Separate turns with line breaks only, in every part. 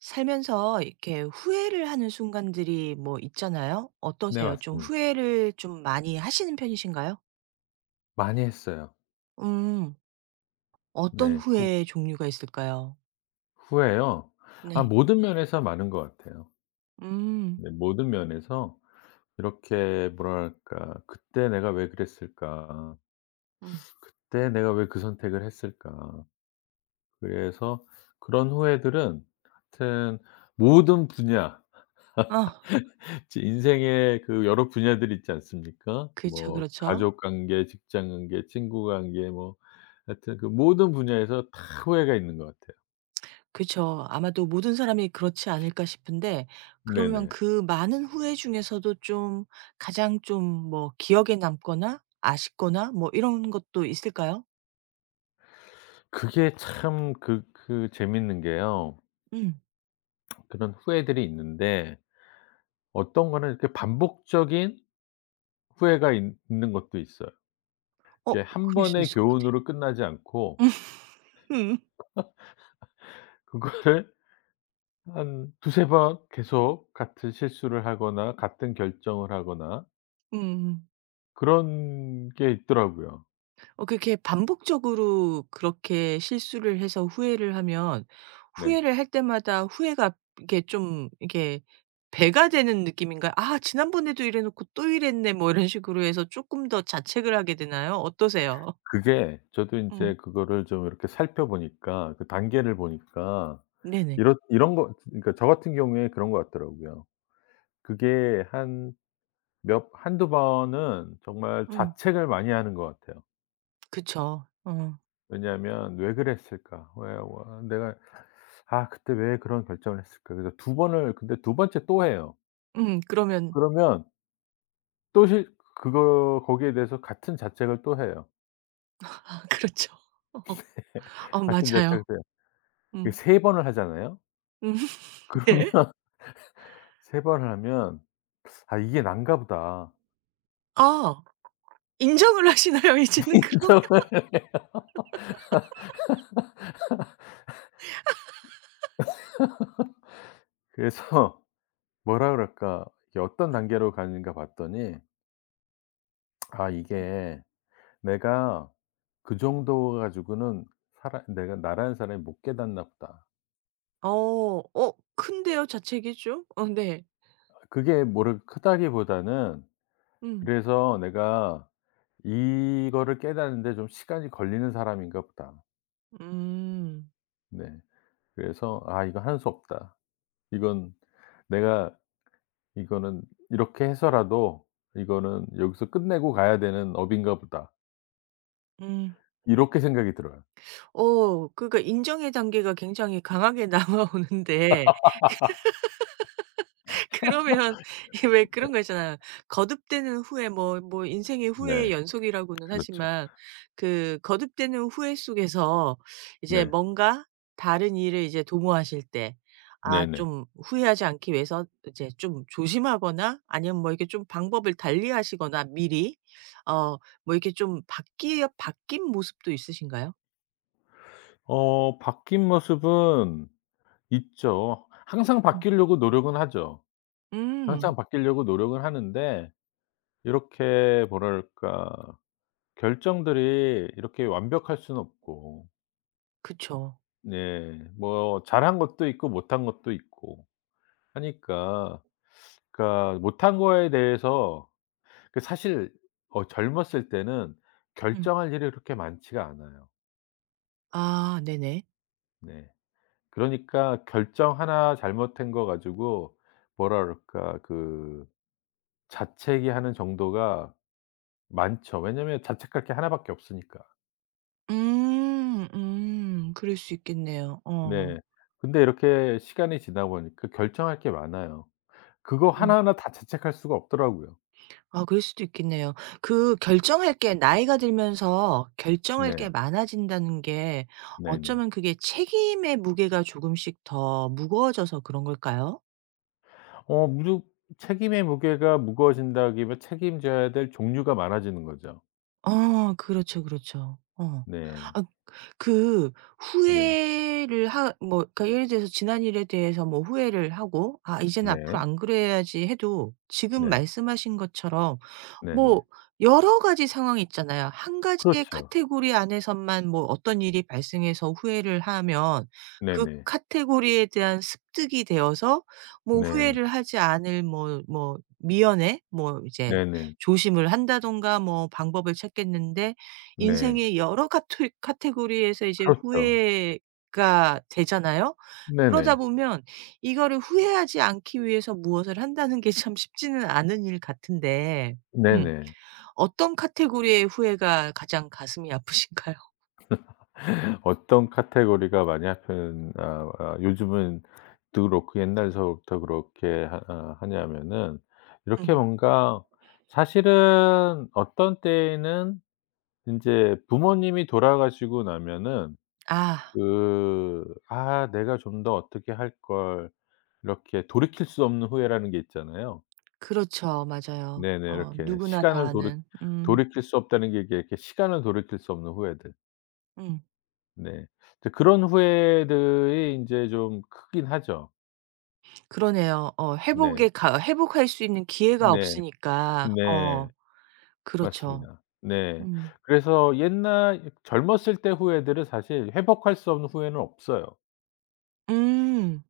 살면서 이렇게 후회를 하는 순간들이 뭐 있잖아요.
네,
어떠세요? 좀
맞습니다.
후회를 좀 많이 하시는 편이신가요?
많이 했어요.
음. 어떤
네. 후
후회의 종류가 있을까요?
후에요. 아,
네.
모든 면에서 많은 것 같아요.
음.
네, 모든 면에서 이렇게 뭐랄까 '그때 내가 왜 그랬을까?
음.
그때 내가 왜 그 선택을 했을까?' 그래서 그런 후회들은 하여튼 모든 분야
아.
제 인생의 그 여러 분야들 있지 않습니까?
그렇죠,
뭐
그렇죠.
가족 관계, 직장 관계, 친구 관계, 뭐 하여튼 그 모든 분야에서 다 후회가 있는 것 같아요.
그렇죠, 아마도 모든 사람이 그렇지 않을까 싶은데 그러면
네네.
그 많은 후회 중에서도 좀 가장 좀 뭐 기억에 남거나 아쉽거나 뭐 이런 것도 있을까요?
그게 참 그 재밌는 게요.
음.
그런 후회들이 있는데 어떤 거는 이렇게 반복적인 후회가 있는 것도 있어요.
어,
이게 한
그럴 수
번의
있을 것
교훈으로 끝나지
같아요.
않고
음.
그거를 한 두세 번 계속 같은 실수를 하거나 같은 결정을 하거나
음.
그런 게 있더라고요.
어, 그렇게 반복적으로 그렇게 실수를 해서 후회를 하면
네.
후회를 할 때마다 후회가 이게 좀 이게 배가 되는 느낌인가요? '아 지난번에도 이래 놓고 또 이랬네.' 뭐 이런 식으로 해서 조금 더 자책을 하게 되나요? 어떠세요?
그게 저도
음.
인제 그거를 좀 이렇게 살펴보니까 그 단계를 보니까
네네.
이런 거, 그러니까 저 같은 경우에 그런 것 같더라고요. 그게 한 몇 한두 번은 정말
음.
자책을 많이 하는 것 같아요.
그쵸. 어.
왜냐하면 '왜 그랬을까? 왜 와 내가 아, 그때 왜 그런 결정을 했을까?' 그래서 두 번을, 근데 두 번째 또 해요.
그러면
그러면 또 실 그거 거기에 대해서 같은 자책을 또 해요.
아, 그렇죠. 어,
같은 자책을
맞아요.
해요. 그
음.
세 번을 하잖아요.
음 네.
그러면 세 번을 하면 '아, 이게 난가 보다.'
아, 인정을 하시나요 이제는 그 런
정말. 그래서 뭐라 그럴까? 이게 어떤 단계로 가는가 봤더니 아 이게, '내가 그 정도 가지고는 사람, 내가 나라는 사람이 못 깨닫나 보다.'
어. 어, 큰데요 자책이 좀? 어. 네.
그게 뭐를 크다기보다는
음.
그래서 '내가 이거를 깨닫는데 좀 시간이 걸리는 사람인가 보다.'
음.
네. 그래서 '아 이거 할 수 없다. 이건 내가, 이거는 이렇게 해서라도, 이거는 여기서 끝내고 가야 되는 업인가 보다.'
음.
이렇게 생각이 들어요.
어, 그러니까 인정의 단계가 굉장히 강하게 남아오는데 그러면 왜 그런 거 있잖아요. 거듭되는 후회 뭐 인생의
네.
후회의 연속이라고는
그렇죠.
하지만 그 거듭되는 후회 속에서 이제
네.
뭔가 다른 일을 이제 도모하실 때 아,
네네.
좀 후회하지 않기 위해서 이제 좀 조심하거나 아니면 뭐 이렇게 좀 방법을 달리하시거나 미리 어 뭐 이렇게 좀 바뀌어 바뀐 모습도 있으신가요?
바뀐 모습은 있죠. 항상
음.
바뀌려고 노력은 하죠.
음.
항상 바뀌려고 노력은 하는데, 이렇게 뭐랄까 결정들이 이렇게 완벽할 수는 없고
그쵸.
네, 뭐 잘한 것도 있고 못한 것도 있고 하니까. 그러니까 못한 거에 대해서 그, 사실 젊었을 때는
음.
결정할 일이 그렇게 많지가 않아요.
아, 네네.
네. 그러니까 결정 하나 잘못한 거 가지고 뭐라 그럴까, 그 자책이 하는 정도가 많죠. 왜냐면 자책할 게 하나밖에 없으니까.
음. 음. 그럴 수 있겠네요. 어.
네. 근데 이렇게 시간이 지나 보니까 결정할 게 많아요. 그거
음.
하나하나 다 자책할 수가 없더라고요.
아, 그럴 수도 있겠네요. 그 결정할 게 나이가 들면서 결정할 게
네.
많아진다는 게
네네.
어쩌면 그게 책임의 무게가 조금씩 더 무거워져서 그런 걸까요?
어 무조 책임의 무게가 무거워진다기보다 책임져야 될 종류가 많아지는 거죠.
어, 그렇죠, 그렇죠. 어.
네.
아, 그
네.
후회를 하 뭐, 그러니까 예를 들어서 지난 일에 대해서 뭐 후회를 하고 '아 이제는 앞으로
네.
안 그래야지.' 해도 지금
네.
말씀하신 것처럼
네네.
뭐 여러 가지 상황이 있잖아요. 한 가지의
그렇죠.
카테고리 안에서만 뭐 어떤 일이 발생해서 후회를 하면 그
네네.
카테고리에 대한 습득이 되어서 뭐
네.
후회를 하지 않을 뭐 미연에 뭐 이제
네네.
조심을 한다든가 뭐 방법을 찾겠는데
네.
인생의 여러 카토 카테고리에서 이제
그렇죠.
후회가 되잖아요. 그러다
네네.
보면 이거를 후회하지 않기 위해서 무엇을 한다는 게 참 쉽지는 않은 일 같은데 음
네네.
어떤 카테고리의 후회가 가장 가슴이 아프신가요?
어떤 카테고리가 많이 하편 아 아 요즘은 또 그렇고, 옛날서부터 그렇게 하 아 하냐면은 이렇게
음.
뭔가, 사실은 어떤 때에는 인제 부모님이 돌아가시고 나면은
아,
그 '아, 내가 좀 더 어떻게 할 걸.' 이렇게 돌이킬 수 없는 후회라는 게 있잖아요.
그렇죠. 맞아요.
네네.
어,
이렇게
누구나 다
시간을
아는. 음.
돌이킬 수 없다는 게, 이게 이렇게 시간을 돌이킬 수 없는 후회들.
음.
네. 이제 그런 후회들이 인제 좀 크긴 하죠.
그러네요. 어,
네.
회복에 가 회복할 수 있는 기회가
네.
없으니까.
네.
어. 그렇죠.
맞습니다. 네.
음.
그래서 옛날 젊었을 때 후회들은 사실 회복할 수 없는 후회는 없어요.
음.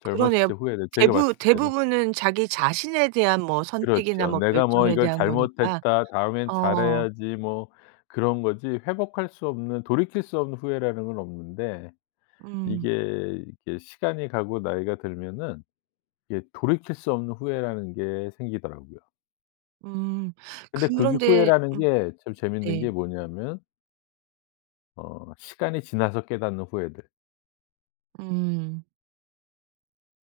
젊었을
그러네요.
때 후회는 제가
대부
봤을 때는.
대부분은 자기 자신에 대한 뭐 선택이나
그렇죠.
뭐
'내가 뭐
결정에
이걸
대한 거니까.
잘못했다. 다음엔
어.
잘해야지.' 뭐 그런 거지 회복할 수 없는, 돌이킬 수 없는 후회라는 건 없는데,
음.
이게 이게 시간이 가고 나이가 들면은 이게 돌이킬 수 없는 후회라는 게 생기더라고요.
음.
근데 그게
그런데
후회라는 게 참 재밌는 게
네.
뭐냐면, 시간이 지나서 깨닫는 후회들.
음.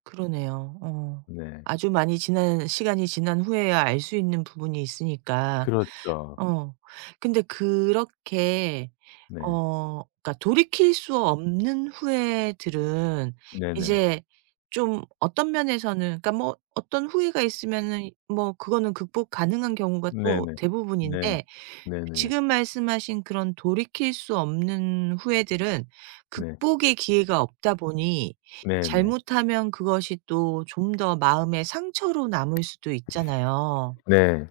그러네요. 어.
네.
아주 많이 지난 시간이 지난 후에야 알 수 있는 부분이 있으니까
그렇죠.
어. 근데 그렇게
네.
그러니까 돌이킬 수 없는 후회들은
네네.
이제 좀 어떤 면에서는 그러니까 뭐 어떤 후회가 있으면은 뭐 그거는 극복 가능한 경우가 또
네네. 네.
대부분인데
네네.
지금 말씀하신 그런 돌이킬 수 없는 후회들은
네.
극복의 기회가 없다 보니
네네.
잘못하면 그것이 또 좀 더 마음의 상처로 남을 수도 있잖아요.
네.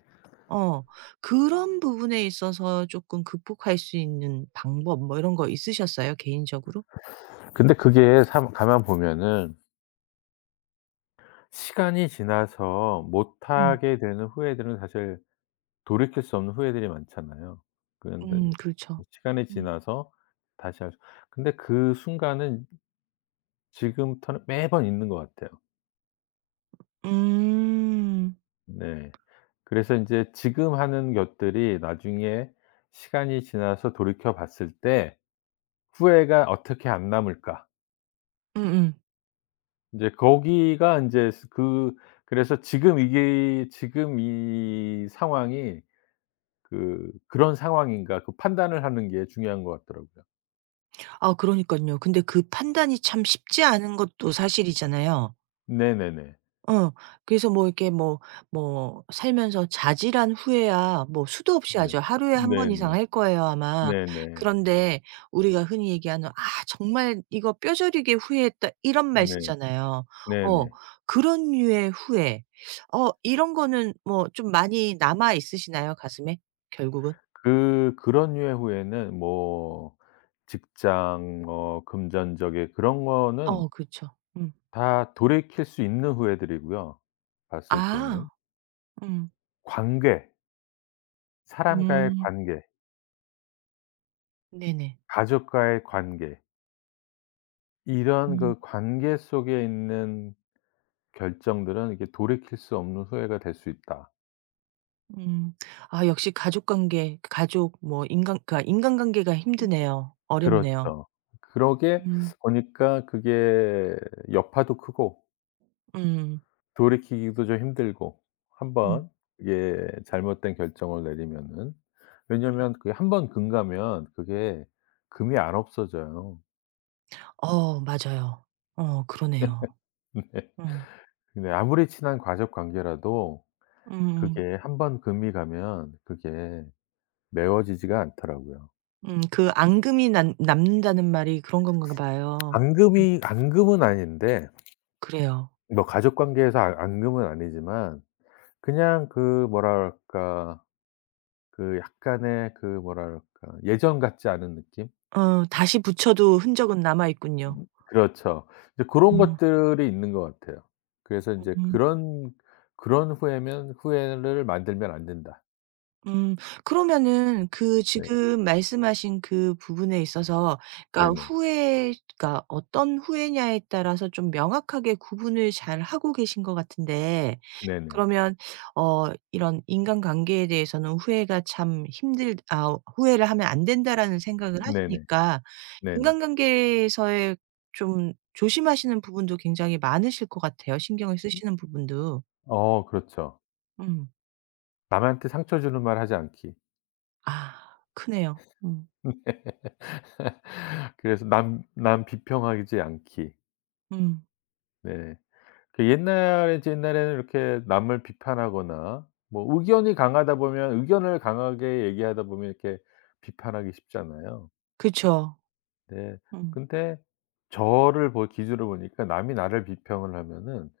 어. 그런 부분에 있어서 조금 극복할 수 있는 방법 뭐 이런 거 있으셨어요 개인적으로?
근데 그게 참 가만 보면은 시간이 지나서
음.
못하게 되는 후회들은 사실 돌이킬 수 없는 후회들이 많잖아요. 그런데 이제
그렇죠.
시간이
음.
지나서 다시 할 수, 근데 그 순간은 지금부터는 매번 있는 것 같아요.
음.
네. 그래서 인제 지금 하는 것들이 나중에 시간이 지나서 돌이켜 봤을 때 '후회가 어떻게 안 남을까?'
음음.
인제 거기가 인제 스 그 그래서 지금 이게, 지금 이 상황이 그 '그런 상황인가?' 그 판단을 하는 게 중요한 것 같더라고요.
아, 그러니까요 근데 그 판단이 참 쉽지 않은 것도 사실이잖아요.
네네네.
어. 그래서 뭐 이렇게 뭐 살면서 자질한 후회야 뭐 수도 없이
네.
하죠. 하루에 한 번 이상
네네.
할 거예요 아마.
네네.
그런데 우리가 흔히 얘기하는 '아 정말 이거 뼈저리게 후회했다.' 이런 말
네.
쓰잖아요. 어,
네네.
그런 류의 후회. 어, 이런 거는 뭐 좀 많이 남아 있으시나요 가슴에 결국은?
그런 류의 후회는 뭐 직장, 뭐 금전적인 그런 거는
어그죠 음.
다 돌이킬 수 있는 후회들이고요. 봤을
아.
때는
음.
관계, 사람과의
음.
관계,
네네.
가족과의 관계, 이런
음.
그 관계 속에 있는 결정들은, 이게 돌이킬 수 없는 후회가 될 수 있다.
음. 아, 역시 가족 관계, 가족 뭐 인간 그러니까 인간관계가 힘드네요. 어렵네요.
그렇죠. 그러게
음.
보니까 그게 여파도 크고
음.
돌이키기도 좀 힘들고, 한
음.
번 이게 잘못된 결정을 내리면은. 왜냐면 그게 한 번 금 가면 그게 금이 안 없어져요.
어, 맞아요. 어, 그러네요.
네.
어.
근데 아무리 친한 가족 관계라도
음음.
그게 한번 금이 가면 그게 메워지지가 않더라고요.
그 앙금이 남 남는다는 말이 그런 건가 봐요. 음
앙금이, 앙금은 아닌데
그래요.
뭐 가족 관계에서 앙 앙금은 아니지만 그냥 그, 뭐랄까 그 약간의 그, 뭐랄까 예전 같지 않은 느낌?
어, 다시 붙여도 흔적은 남아 있군요.
그렇죠. 이제 고런
음.
것들이 있는 것 같아요. 그래서 인제
음.
그런 '그런 후회면, 후회를 만들면 안 된다.'
음. 그러면은 그
네.
지금 말씀하신 그 부분에 있어서 그러니까
네네.
후회가 어떤 후회냐에 따라서 좀 명확하게 구분을 잘 하고 계신 것 같은데
네네.
그러면 이런 인간관계에 대해서는 후회가 참 힘들 아 후회를 하면 안 된다라는 생각을
네네.
하시니까
네네.
인간관계에서의 좀 조심하시는 부분도 굉장히 많으실 것 같아요 신경을 쓰시는 부분도.
어, 그렇죠.
음.
남한테 상처 주는 말 하지 않기.
아, 크네요. 음.
그래서 남 비평하지 않기.
음.
네. 그 옛날에 이제 옛날에는 이렇게 남을 비판하거나 뭐 의견이 강하다 보면, 의견을 강하게 얘기하다 보면 이렇게 비판하기 쉽잖아요.
그쵸.
네.
음.
근데 저를 보 기준으로 보니까 남이 나를 비평을 하면은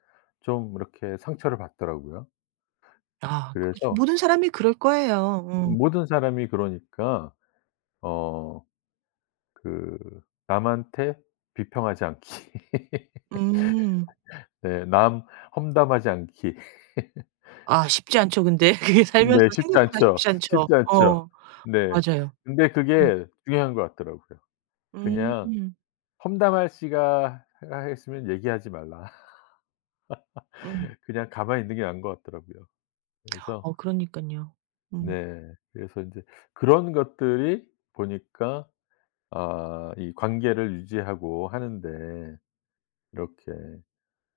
좀 이렇게 상처를 받더라고요.
아, 그렇죠.
그래서
모든 사람이 그럴 거예요. 어.
모든 사람이 그러니까 어 그 남한테 비평하지 않기.
음. 음.
네. 남 험담하지 않기.
아, 쉽지 않죠 근데. 그게 살면서
네. 쉽지
생각보다
않죠.
쉽지 않죠.
쉽지 않죠.
어,
네.
맞아요.
근데
음.
그게 중요한 것 같더라고요. 그냥
음.
험담할 씨가 하 했으면 얘기하지 말라.
음.
그냥 가만히 있는 게 나은 것 같더라고요. 그래서
어, 그러니깐요. 음.
네. 그래서 인제 그런 것들이 보니까 아, 이 관계를 유지하고 하는 데 이렇게,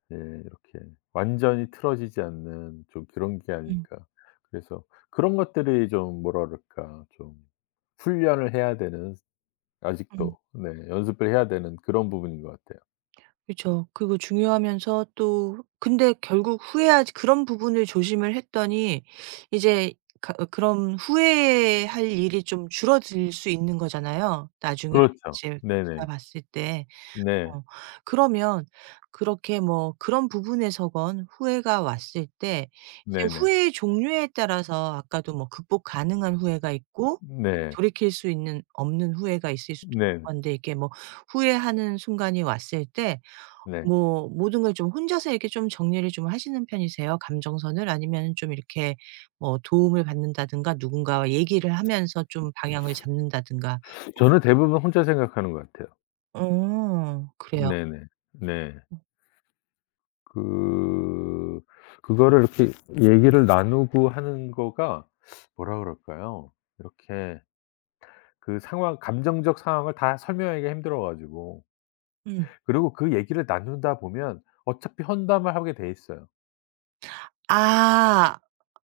네 이렇게 완전히 틀어지지 않는 좀 그런 게
음.
아닐까. 그래서 그런 것들이 좀 뭐라 그럴까, 좀 훈련을 해야 되는,
음.
아직도 네 연습을 해야 되는 그런 부분인 것 같아요.
그쵸. 그리고 중요하면서 또 근데 결국 후회하지 그런 부분을 조심을 했더니 이제 가 어 그런 후회할 일이 좀 줄어들 수 있는 거잖아요 나중에
그렇죠.
이제 지나
네네.
봤을 때.
네.
어, 그러면 그렇게 뭐 그런 부분에서건 후회가 왔을 때 이제
네네.
후회의 종류에 따라서 아까도 뭐 극복 가능한 후회가 있고
네.
돌이킬 수 있는 없는 후회가 있을 수도 있는
네네.
건데 이게 뭐 후회하는 순간이 왔을 때
네.
뭐 모든 걸 좀 혼자서 이렇게 좀 정리를 좀 하시는 편이세요? 감정선을? 아니면 좀 이렇게 뭐 도움을 받는다든가 누군가와 얘기를 하면서 좀 방향을 잡는다든가.
저는 대부분 혼자 생각하는 것 같아요.
어, 그래요.
네네. 네. 그 그거를 이렇게 얘기를 나누고 하는 거가 뭐라 그럴까요? 이렇게 그 상황, 감정적 상황을 다 설명하기가 힘들어 가지고.
음.
그리고 그 얘기를 나누다 보면 어차피 험담을 하게 돼 있어요.
아.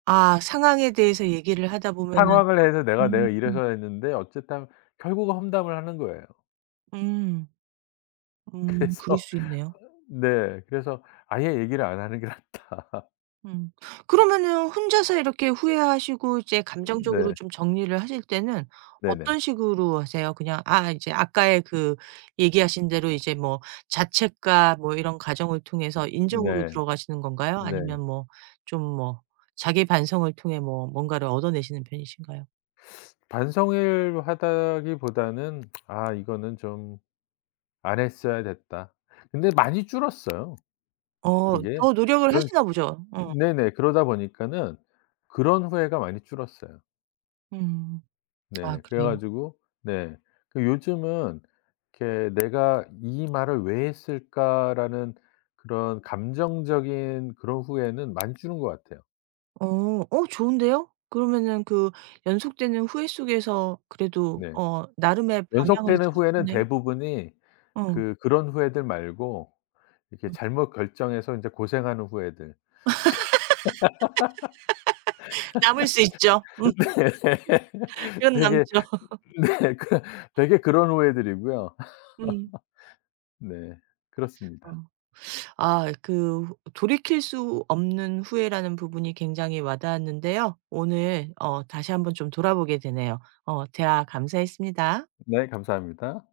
아, 상황에 대해서 얘기를 하다 보면은
상황을 해서 내가
음.
이래서 했는데 어쨌든 결국은 험담을 하는 거예요.
음. 그럴
그래서
수 있네요.
네, 그래서 아예 얘기를 안 하는 게 낫다.
음. 그러면은 혼자서 이렇게 후회하시고 이제 감정적으로
네.
좀 정리를 하실 때는
네네.
어떤 식으로 하세요? 그냥 아 이제 아까의 그 얘기하신 대로 이제 뭐 자책과 뭐 이런 과정을 통해서 인정으로
네.
들어가시는 건가요?
네.
아니면 뭐 좀 뭐 자기 반성을 통해 뭐 뭔가를 얻어내시는 편이신가요?
반성을 하다기보다는 '아 이거는 좀 안 했어야 됐다.' 근데 많이 줄었어요
어,
그게.
더 노력을
그런
하시나 보죠. 어.
네네. 그러다 보니까는 그런 후회가 많이 줄었어요.
음. 아,
네. 그래
그래요?
가지고 네. 그 요즘은 이렇게 '내가 이 말을 왜 했을까.'라는 그런 감정적인 그런 후회는 많이 줄은 것 같아요.
어. 어, 좋은데요? 그러면은 그 연속되는 후회 속에서 그래도
네.
나름의 방향을
연속되는 후회는
찾으셨네요.
대부분이
어.
그 그런 후회들 말고 이렇게
어.
잘못 결정해서 인제 고생하는 후회들.
남을 수 있죠.
네.
그건
되게
남죠.
네. 그 되게 그런 후회들이고요.
음.
네.
어.
그렇습니다.
아, 그 돌이킬 수 없는 후회라는 부분이 굉장히 와닿았는데요. 오늘 다시 한번 좀 돌아보게 되네요. 어, 대화 감사했습니다.
네. 감사합니다.